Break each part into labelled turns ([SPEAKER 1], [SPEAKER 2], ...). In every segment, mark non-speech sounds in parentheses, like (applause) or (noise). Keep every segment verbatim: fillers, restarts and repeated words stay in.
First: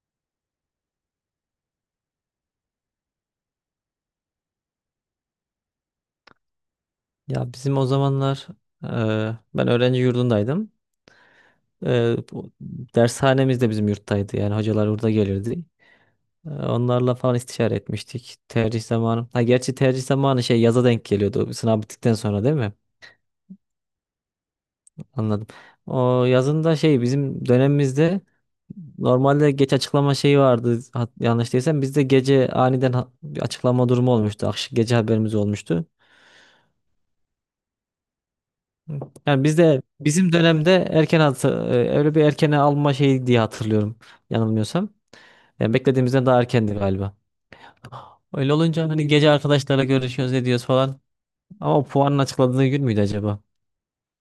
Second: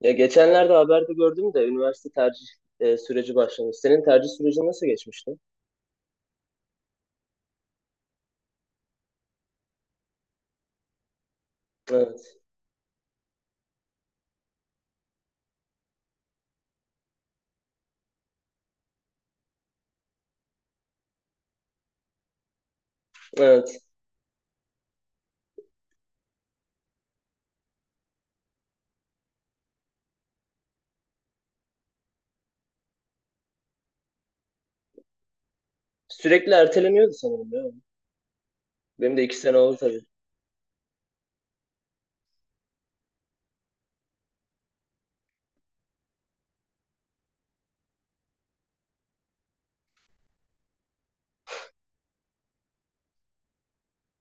[SPEAKER 1] Ya geçenlerde haberde gördüm de üniversite tercih e, süreci başlamış. Senin tercih sürecin nasıl geçmişti?
[SPEAKER 2] Ya bizim o zamanlar eee, ben öğrenci yurdundaydım. Eee,
[SPEAKER 1] Evet,
[SPEAKER 2] bu dershanemiz de bizim yurttaydı. Yani hocalar burada gelirdi. Eee, onlarla falan istişare etmiştik. Tercih zamanı. Ha gerçi tercih zamanı şey yaza denk geliyordu. Sınav bittikten sonra değil mi?
[SPEAKER 1] evet.
[SPEAKER 2] Anladım. O yazında şey bizim dönemimizde normalde geç açıklama şeyi vardı. Hat- Yanlış değilsem bizde gece aniden ha- bir açıklama durumu olmuştu. Akşam gece haberimiz olmuştu.
[SPEAKER 1] Sürekli erteleniyordu sanırım ya. Benim de iki
[SPEAKER 2] Yani
[SPEAKER 1] sene oldu
[SPEAKER 2] bizde
[SPEAKER 1] tabii.
[SPEAKER 2] bizim dönemde erken atı, e, öyle bir erkene alma şeyi diye hatırlıyorum yanılmıyorsam. Yani beklediğimizden daha erkendi galiba. Öyle olunca hani gece arkadaşlarla görüşüyoruz ediyoruz falan. Ama puanın açıkladığı gün müydü acaba?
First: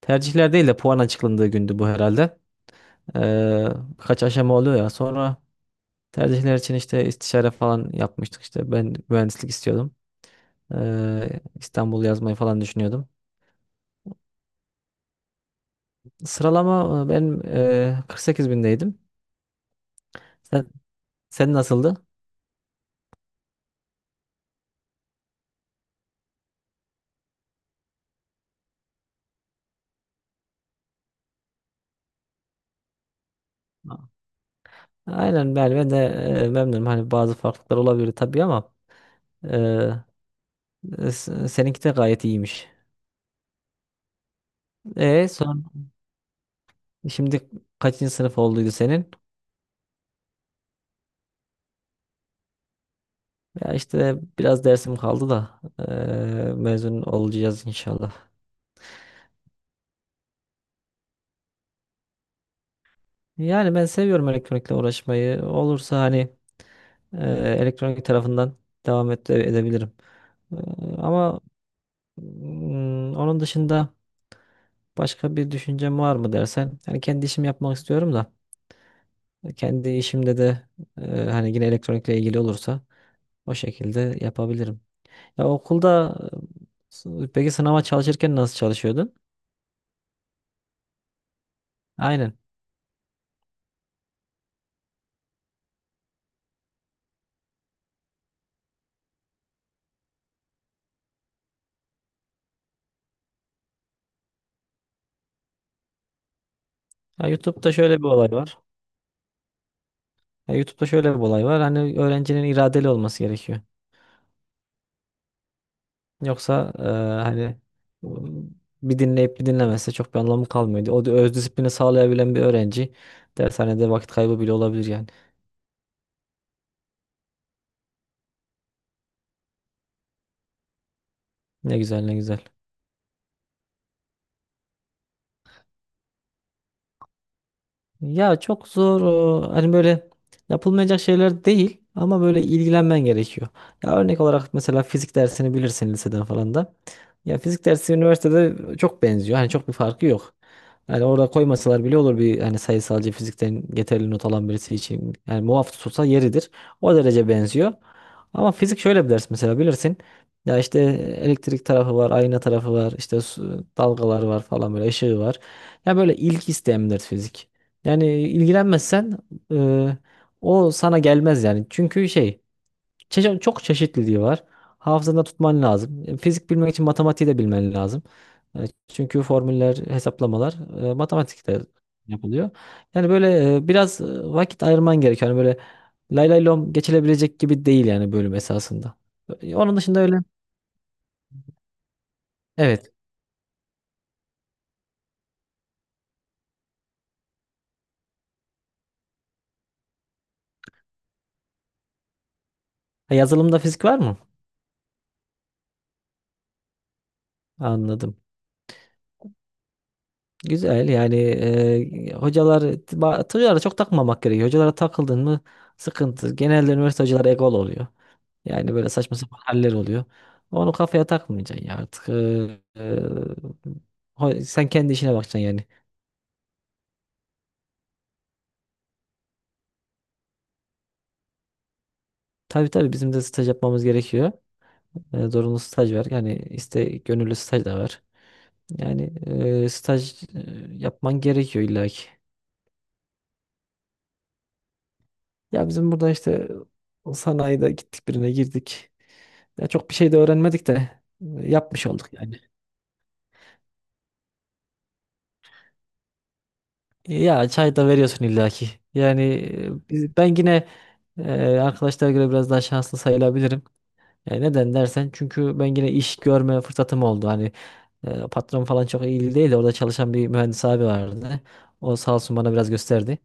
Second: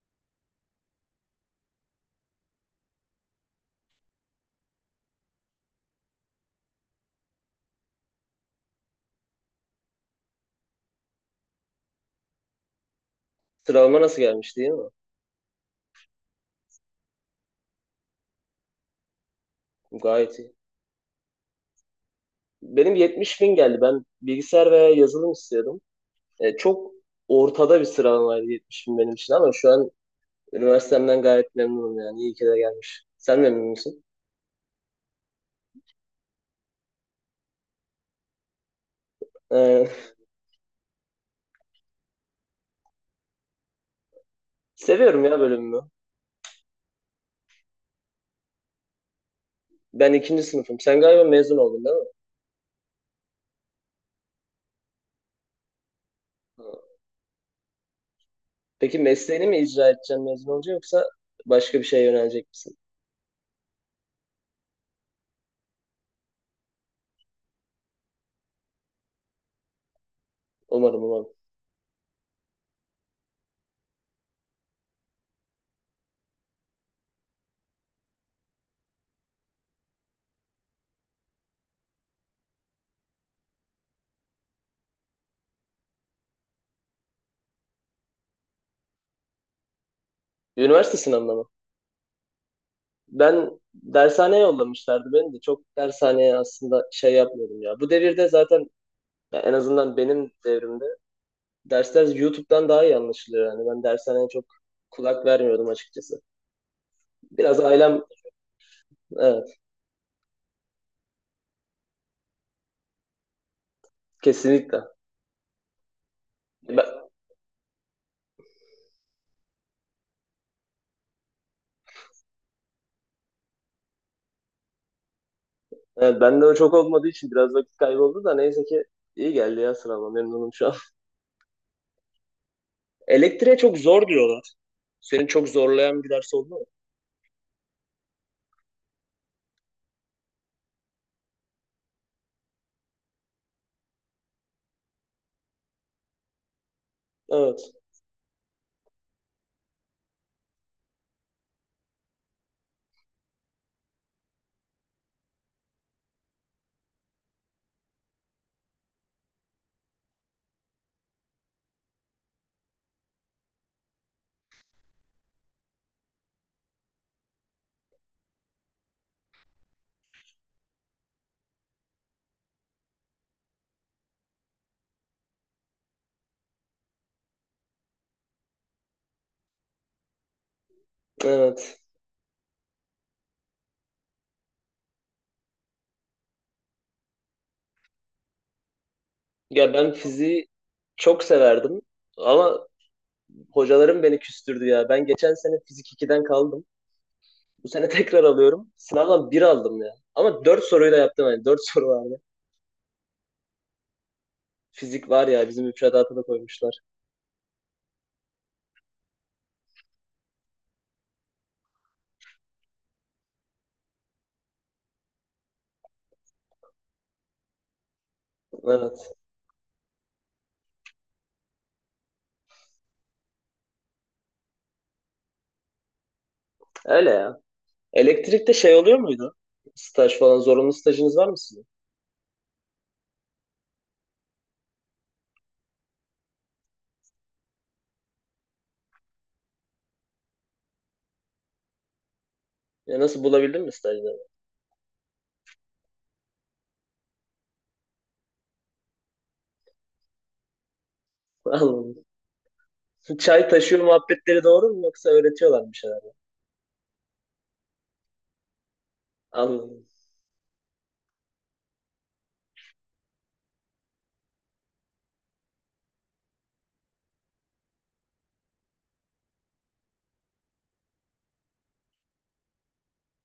[SPEAKER 2] Tercihler değil de puan açıklandığı gündü bu herhalde. Ee, Birkaç aşama oluyor ya. Sonra tercihler için işte istişare falan yapmıştık işte. Ben mühendislik istiyordum. Ee, İstanbul yazmayı falan düşünüyordum.
[SPEAKER 1] Sıralama nasıl gelmiş değil mi?
[SPEAKER 2] Sıralama e, benim e, kırk sekiz bindeydim.
[SPEAKER 1] Gayet iyi.
[SPEAKER 2] Sen, sen nasıldı?
[SPEAKER 1] Benim yetmiş bin geldi. Ben bilgisayar veya yazılım istiyordum. E, çok ortada bir sıralamaydı yetmiş bin benim için ama şu an üniversitemden gayet memnunum yani. İyi ki de gelmiş. Sen memnun musun?
[SPEAKER 2] Aynen ben, ben de e, memnunum. Hani bazı farklılıklar olabilir tabii ama
[SPEAKER 1] E,
[SPEAKER 2] e, e, s- seninki de gayet iyiymiş.
[SPEAKER 1] Seviyorum
[SPEAKER 2] E
[SPEAKER 1] ya
[SPEAKER 2] son
[SPEAKER 1] bölümümü.
[SPEAKER 2] şimdi kaçıncı sınıf olduydu senin?
[SPEAKER 1] Ben ikinci sınıfım. Sen galiba mezun oldun değil
[SPEAKER 2] Ya işte biraz dersim kaldı da e,
[SPEAKER 1] mi?
[SPEAKER 2] mezun olacağız inşallah.
[SPEAKER 1] Peki mesleğini mi icra edeceksin mezun olunca yoksa başka bir şeye yönelecek misin?
[SPEAKER 2] Yani ben seviyorum elektronikle uğraşmayı. Olursa hani e, elektronik tarafından devam et, edebilirim. E,
[SPEAKER 1] Umarım umarım.
[SPEAKER 2] ama mm, onun dışında başka bir düşüncem var mı dersen? Yani kendi işimi yapmak istiyorum da. Kendi işimde de e, hani yine elektronikle ilgili olursa o şekilde yapabilirim. Ya okulda e, s- peki sınava çalışırken nasıl çalışıyordun?
[SPEAKER 1] Üniversite sınavına mı?
[SPEAKER 2] Aynen.
[SPEAKER 1] Ben dershaneye yollamışlardı beni de. Çok dershaneye aslında şey yapmıyordum ya. Bu devirde zaten ya en azından benim devrimde dersler YouTube'dan daha iyi anlaşılıyor. Yani ben dershaneye çok kulak vermiyordum açıkçası.
[SPEAKER 2] Ya
[SPEAKER 1] Biraz
[SPEAKER 2] YouTube'da şöyle
[SPEAKER 1] ailem,
[SPEAKER 2] bir olay var.
[SPEAKER 1] evet,
[SPEAKER 2] Ya YouTube'da şöyle bir olay var. Hani öğrencinin iradeli olması gerekiyor.
[SPEAKER 1] kesinlikle.
[SPEAKER 2] Yoksa e,
[SPEAKER 1] Ben,
[SPEAKER 2] hani bir dinleyip bir dinlemezse çok bir anlamı kalmıyor. O da öz disiplini sağlayabilen bir öğrenci dershanede vakit kaybı bile olabilir yani.
[SPEAKER 1] evet, bende o çok olmadığı için biraz vakit kayboldu da neyse ki iyi geldi ya sınavım memnunum şu an.
[SPEAKER 2] Ne güzel ne güzel.
[SPEAKER 1] Elektriğe çok zor diyorlar. Seni çok zorlayan bir ders oldu mu?
[SPEAKER 2] Ya çok zor o, hani böyle yapılmayacak şeyler değil ama böyle ilgilenmen gerekiyor. Ya örnek olarak mesela fizik dersini bilirsin liseden falan da. Ya
[SPEAKER 1] Evet,
[SPEAKER 2] fizik dersi üniversitede çok benziyor. Hani çok bir farkı yok. Yani orada koymasalar bile olur bir hani sayısalcı fizikten yeterli not alan birisi için. Yani muaf tutulsa yeridir. O derece benziyor. Ama fizik şöyle bir ders mesela bilirsin. Ya işte elektrik tarafı var, ayna tarafı var, işte su- dalgalar var falan böyle ışığı var. Ya böyle ilgi isteyen bir ders fizik. Yani ilgilenmezsen e, o sana gelmez yani. Çünkü şey çeşe- çok çeşitliliği var. Hafızanda tutman lazım. E, Fizik bilmek için matematiği de bilmen lazım. E, Çünkü formüller, hesaplamalar e, matematikte
[SPEAKER 1] evet.
[SPEAKER 2] yapılıyor. Yani böyle e, biraz e, vakit ayırman gerekiyor. Yani böyle lay lay lom geçilebilecek gibi değil yani bölüm esasında. E,
[SPEAKER 1] Ya
[SPEAKER 2] Onun
[SPEAKER 1] ben
[SPEAKER 2] dışında öyle.
[SPEAKER 1] fiziği çok severdim ama
[SPEAKER 2] Evet.
[SPEAKER 1] hocalarım beni küstürdü ya. Ben geçen sene fizik ikiden kaldım. Bu sene (laughs) tekrar alıyorum. Sınavdan bir aldım ya. Ama dört soruyla yaptım yani. Dört soru vardı.
[SPEAKER 2] Ha, yazılımda fizik var mı?
[SPEAKER 1] Fizik var ya bizim müfredata da koymuşlar.
[SPEAKER 2] Anladım. Güzel yani e, hocalar ba- hocalara çok takmamak gerekiyor. Hocalara takıldın mı sıkıntı. Genelde üniversite hocaları egol oluyor. Yani böyle
[SPEAKER 1] Evet.
[SPEAKER 2] saçma sapan haller oluyor. Onu kafaya takmayacaksın ya artık. E, e, ho- sen kendi işine bakacaksın yani.
[SPEAKER 1] Öyle ya. Elektrikte şey oluyor muydu? Staj falan zorunlu stajınız var mı sizin?
[SPEAKER 2] Tabii tabii bizim de staj yapmamız gerekiyor. E, zorunlu staj var. Yani iste gönüllü staj da var. Yani e, staj e, yapman gerekiyor illaki.
[SPEAKER 1] Ya nasıl bulabildin mi stajları?
[SPEAKER 2] Ya bizim burada işte sanayide gittik birine girdik. Ya çok bir şey de öğrenmedik de e,
[SPEAKER 1] (laughs)
[SPEAKER 2] yapmış
[SPEAKER 1] Anladım.
[SPEAKER 2] olduk yani.
[SPEAKER 1] Çay taşıyor muhabbetleri doğru mu yoksa öğretiyorlar mı bir şeyler?
[SPEAKER 2] Ya çay da veriyorsun illaki. Yani
[SPEAKER 1] Anladım.
[SPEAKER 2] e, biz- ben yine e, arkadaşlara göre biraz daha şanslı sayılabilirim. E, neden dersen çünkü ben yine iş görme fırsatım oldu. Hani e, patron falan çok iyi değil de orada çalışan bir mühendis abi vardı. O sağ olsun bana biraz gösterdi.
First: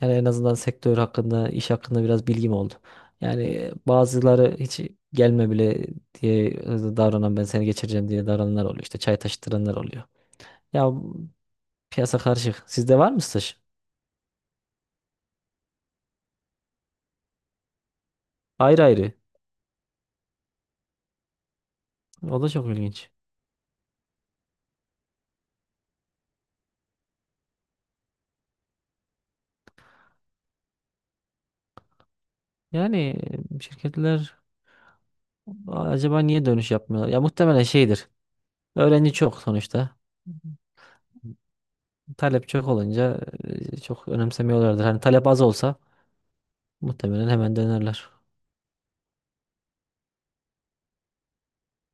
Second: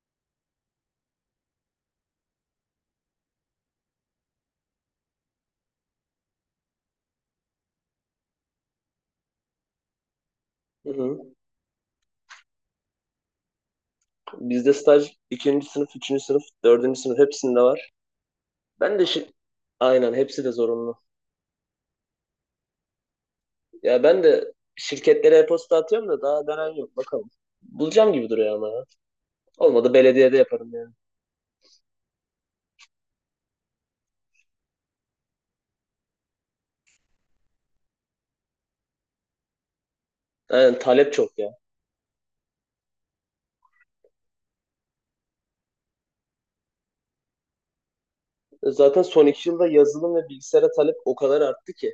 [SPEAKER 2] Yani en azından sektör hakkında, iş hakkında biraz bilgim oldu. Yani e, bazıları hiç gelme bile diye e, davranan ben seni geçireceğim diye davrananlar oluyor. İşte çay taşıtıranlar oluyor.
[SPEAKER 1] Hı
[SPEAKER 2] Ya
[SPEAKER 1] hı.
[SPEAKER 2] piyasa karışık. Sizde var mı staj?
[SPEAKER 1] Bizde staj ikinci sınıf, üçüncü sınıf, dördüncü sınıf hepsinde var.
[SPEAKER 2] Ayrı
[SPEAKER 1] Ben de
[SPEAKER 2] ayrı.
[SPEAKER 1] şi- aynen hepsi de zorunlu.
[SPEAKER 2] O da çok ilginç.
[SPEAKER 1] Ya ben de şirketlere e-posta atıyorum da daha dönen yok bakalım. Bulacağım gibi duruyor ama ya. Olmadı belediyede yaparım yani.
[SPEAKER 2] Yani e, şirketler acaba niye dönüş yapmıyorlar? Ya muhtemelen şeydir. Öğrenci çok sonuçta.
[SPEAKER 1] Aynen, talep çok ya.
[SPEAKER 2] Talep çok olunca e, çok önemsemiyorlardır. Hani talep az olsa muhtemelen hemen dönerler.
[SPEAKER 1] Zaten son iki yılda yazılım ve bilgisayara talep o kadar arttı ki.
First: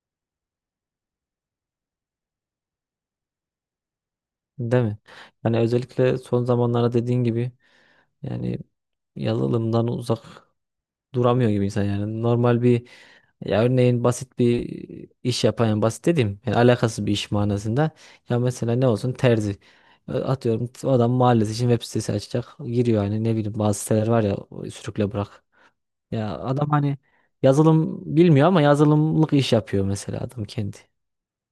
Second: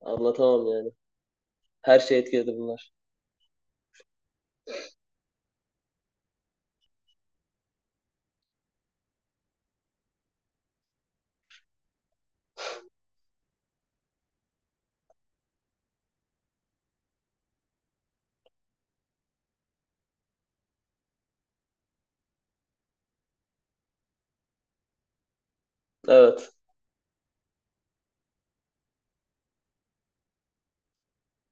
[SPEAKER 1] Anlatamam yani. Her şey etkiledi bunlar.
[SPEAKER 2] Değil mi? Yani özellikle son zamanlarda dediğin gibi yani yazılımdan uzak duramıyor gibi insan yani. Normal bir ya örneğin basit bir iş yapan yani basit dediğim yani alakasız bir iş manasında. Ya mesela ne olsun terzi. E, Atıyorum adam mahallesi için web sitesi açacak. Giriyor hani ne bileyim bazı siteler var ya o sürükle bırak. Ya
[SPEAKER 1] Evet.
[SPEAKER 2] adam hani yazılım bilmiyor ama yazılımlık iş yapıyor mesela adam kendi.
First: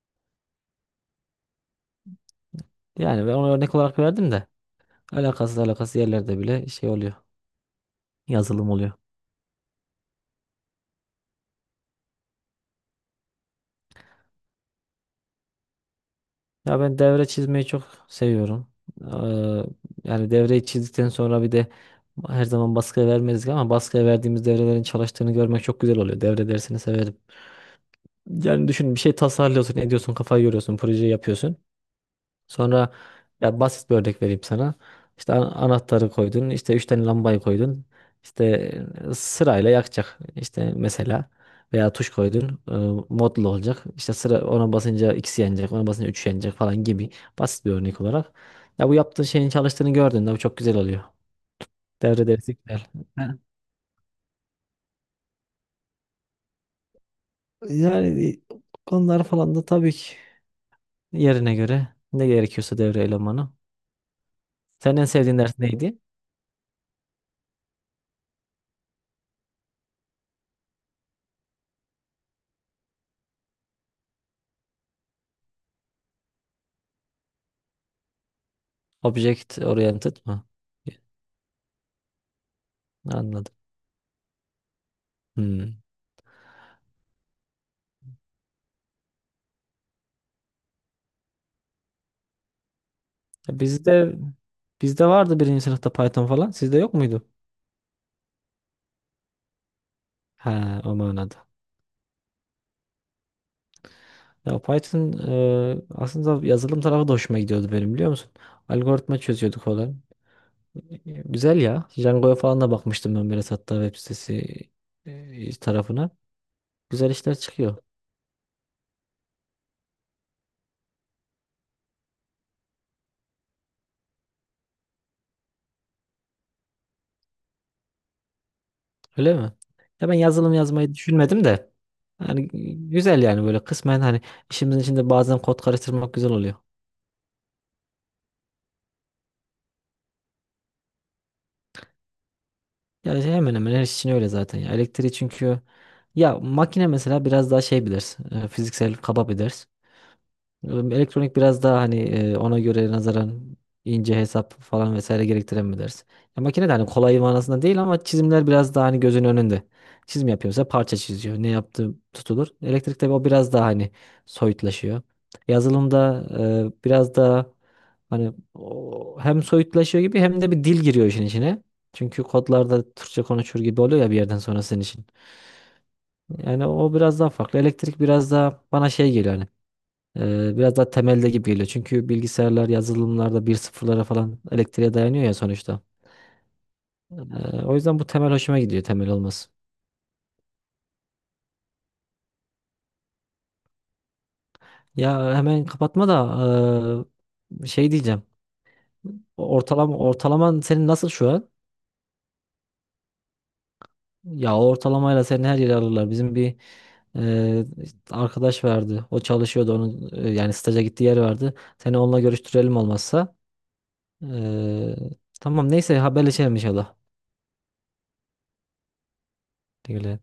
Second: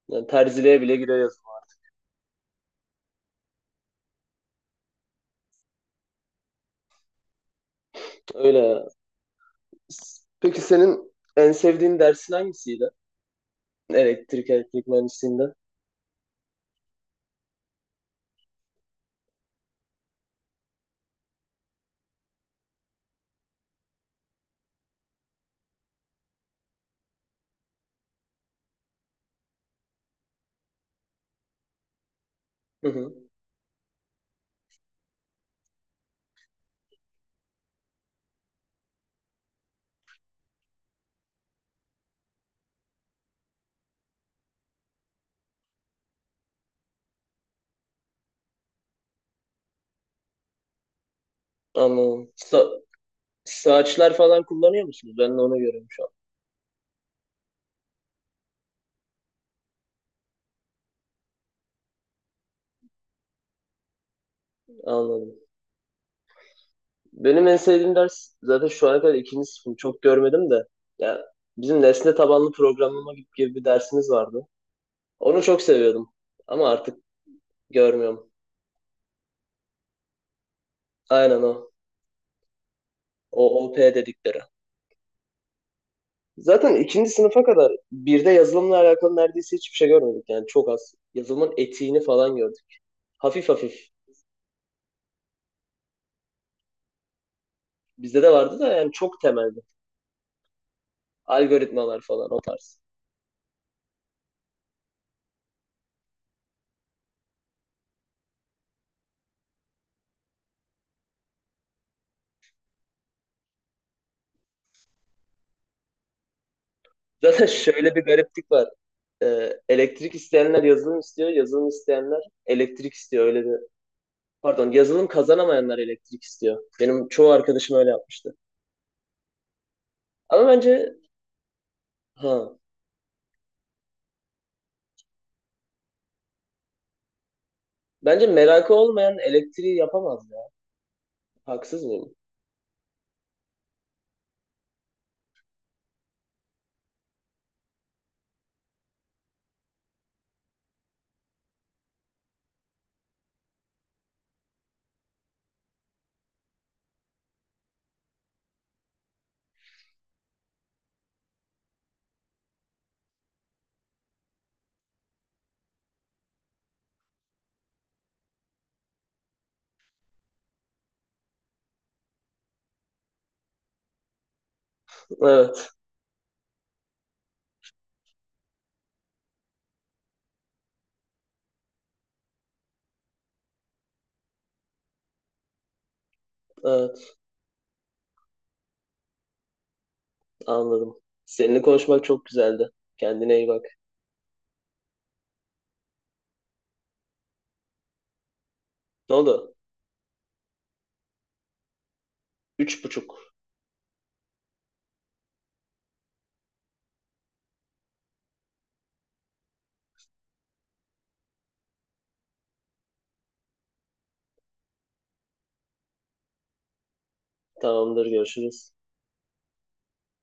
[SPEAKER 1] Yani terziliğe bile giriyor yazılım.
[SPEAKER 2] Yani ben ona örnek olarak verdim de alakasız alakasız yerlerde bile şey oluyor.
[SPEAKER 1] Öyle
[SPEAKER 2] Yazılım
[SPEAKER 1] ya.
[SPEAKER 2] oluyor.
[SPEAKER 1] S- Peki senin en sevdiğin dersin hangisiydi? Elektrik, elektrik mühendisliğinde.
[SPEAKER 2] Ya ben devre çizmeyi çok seviyorum. Eee, Yani devreyi çizdikten sonra bir de her zaman baskıya vermedik ama baskıya verdiğimiz devrelerin çalıştığını görmek çok güzel oluyor. Devre dersini severim. Yani düşün bir şey tasarlıyorsun, ediyorsun, kafayı yoruyorsun, projeyi yapıyorsun.
[SPEAKER 1] Hı
[SPEAKER 2] Sonra
[SPEAKER 1] hı.
[SPEAKER 2] ya basit bir örnek vereyim sana. İşte an- anahtarı koydun, işte üç tane lambayı koydun. İşte e, sırayla yakacak. İşte mesela veya tuş koydun, e, modlu olacak. İşte sıra ona basınca ikisi yanacak, ona basınca üç yanacak falan gibi basit bir örnek olarak. Ya bu yaptığın şeyin çalıştığını gördün de bu çok güzel oluyor. Devre
[SPEAKER 1] Anladım.
[SPEAKER 2] dersi
[SPEAKER 1] Sa
[SPEAKER 2] güzel. Ha.
[SPEAKER 1] saçlar falan kullanıyor musunuz? Ben de onu görüyorum şu an.
[SPEAKER 2] Yani e, konular falan da tabii ki yerine göre ne gerekiyorsa devre elemanı. Senin en
[SPEAKER 1] Anladım.
[SPEAKER 2] sevdiğin ders neydi?
[SPEAKER 1] Benim en sevdiğim ders zaten şu ana kadar ikinci sınıfım. Çok görmedim de. Ya bizim nesne tabanlı programlama gibi gibi bir dersimiz vardı. Onu çok seviyordum. Ama artık görmüyorum.
[SPEAKER 2] Object oriented mı?
[SPEAKER 1] Aynen o.
[SPEAKER 2] Anladım.
[SPEAKER 1] O OP dedikleri.
[SPEAKER 2] Hmm.
[SPEAKER 1] Zaten ikinci sınıfa kadar birde yazılımla alakalı neredeyse hiçbir şey görmedik. Yani çok az. Yazılımın etiğini falan gördük. Hafif
[SPEAKER 2] Ya
[SPEAKER 1] hafif.
[SPEAKER 2] Bizde bizde vardı birinci sınıfta Python falan. Sizde yok muydu?
[SPEAKER 1] Bizde de vardı da yani çok temelde.
[SPEAKER 2] Ha, o manada.
[SPEAKER 1] Algoritmalar falan o tarz.
[SPEAKER 2] Ya Python e, aslında yazılım tarafı da hoşuma gidiyordu benim biliyor musun? Algoritma çözüyorduk falan. E, Güzel ya. Django'ya falan da bakmıştım ben biraz hatta web sitesi e, tarafına.
[SPEAKER 1] (laughs)
[SPEAKER 2] Güzel işler
[SPEAKER 1] Zaten
[SPEAKER 2] çıkıyor.
[SPEAKER 1] şöyle bir gariplik var. Ee, elektrik isteyenler yazılım istiyor. Yazılım isteyenler elektrik istiyor. Öyle bir... Pardon, yazılım kazanamayanlar elektrik istiyor. Benim çoğu arkadaşım öyle yapmıştı.
[SPEAKER 2] Öyle mi? Ya ben
[SPEAKER 1] Ama
[SPEAKER 2] yazılım yazmayı
[SPEAKER 1] bence...
[SPEAKER 2] düşünmedim de.
[SPEAKER 1] Ha,
[SPEAKER 2] Yani güzel yani böyle kısmen hani işimizin içinde bazen kod karıştırmak güzel oluyor.
[SPEAKER 1] bence merakı olmayan elektriği yapamaz ya. Haksız mıyım?
[SPEAKER 2] Ya hemen hemen her iş için öyle zaten ya. Elektriği çünkü ya makine mesela biraz daha şey bilir. e, Fiziksel kaba bilir. Elektronik biraz daha hani e, ona göre nazaran ince hesap falan vesaire gerektiren mi dersin? Ya makine de hani kolay manasında değil ama çizimler biraz daha hani gözün önünde. Çizim yapıyorsa parça çiziyor. Ne yaptığı tutulur. Elektrikte o biraz daha hani soyutlaşıyor. Yazılımda e, biraz daha hani o hem soyutlaşıyor gibi hem de bir dil giriyor işin içine. Çünkü kodlarda Türkçe konuşur gibi oluyor ya bir yerden sonra senin için.
[SPEAKER 1] Evet,
[SPEAKER 2] Yani o biraz daha farklı. Elektrik biraz daha bana şey geliyor. Hani ee, biraz daha temelde gibi geliyor. Çünkü bilgisayarlar yazılımlarda bir sıfırlara falan elektriğe dayanıyor ya sonuçta.
[SPEAKER 1] evet.
[SPEAKER 2] Ee, O yüzden bu temel hoşuma gidiyor temel olması.
[SPEAKER 1] Anladım. Seninle konuşmak çok güzeldi. Kendine iyi bak.
[SPEAKER 2] Ya hemen kapatma da ee, şey diyeceğim.
[SPEAKER 1] Ne oldu?
[SPEAKER 2] Ortalama ortalaman senin nasıl şu an?
[SPEAKER 1] Üç buçuk.
[SPEAKER 2] Ya o ortalamayla seni her yere alırlar. Bizim bir ee, arkadaş vardı. O çalışıyordu onun ee, yani staja gittiği yer vardı. Seni onunla görüştürelim olmazsa. Ee, tamam neyse haberleşelim inşallah.
[SPEAKER 1] Tamamdır, görüşürüz.
[SPEAKER 2] Güle güle.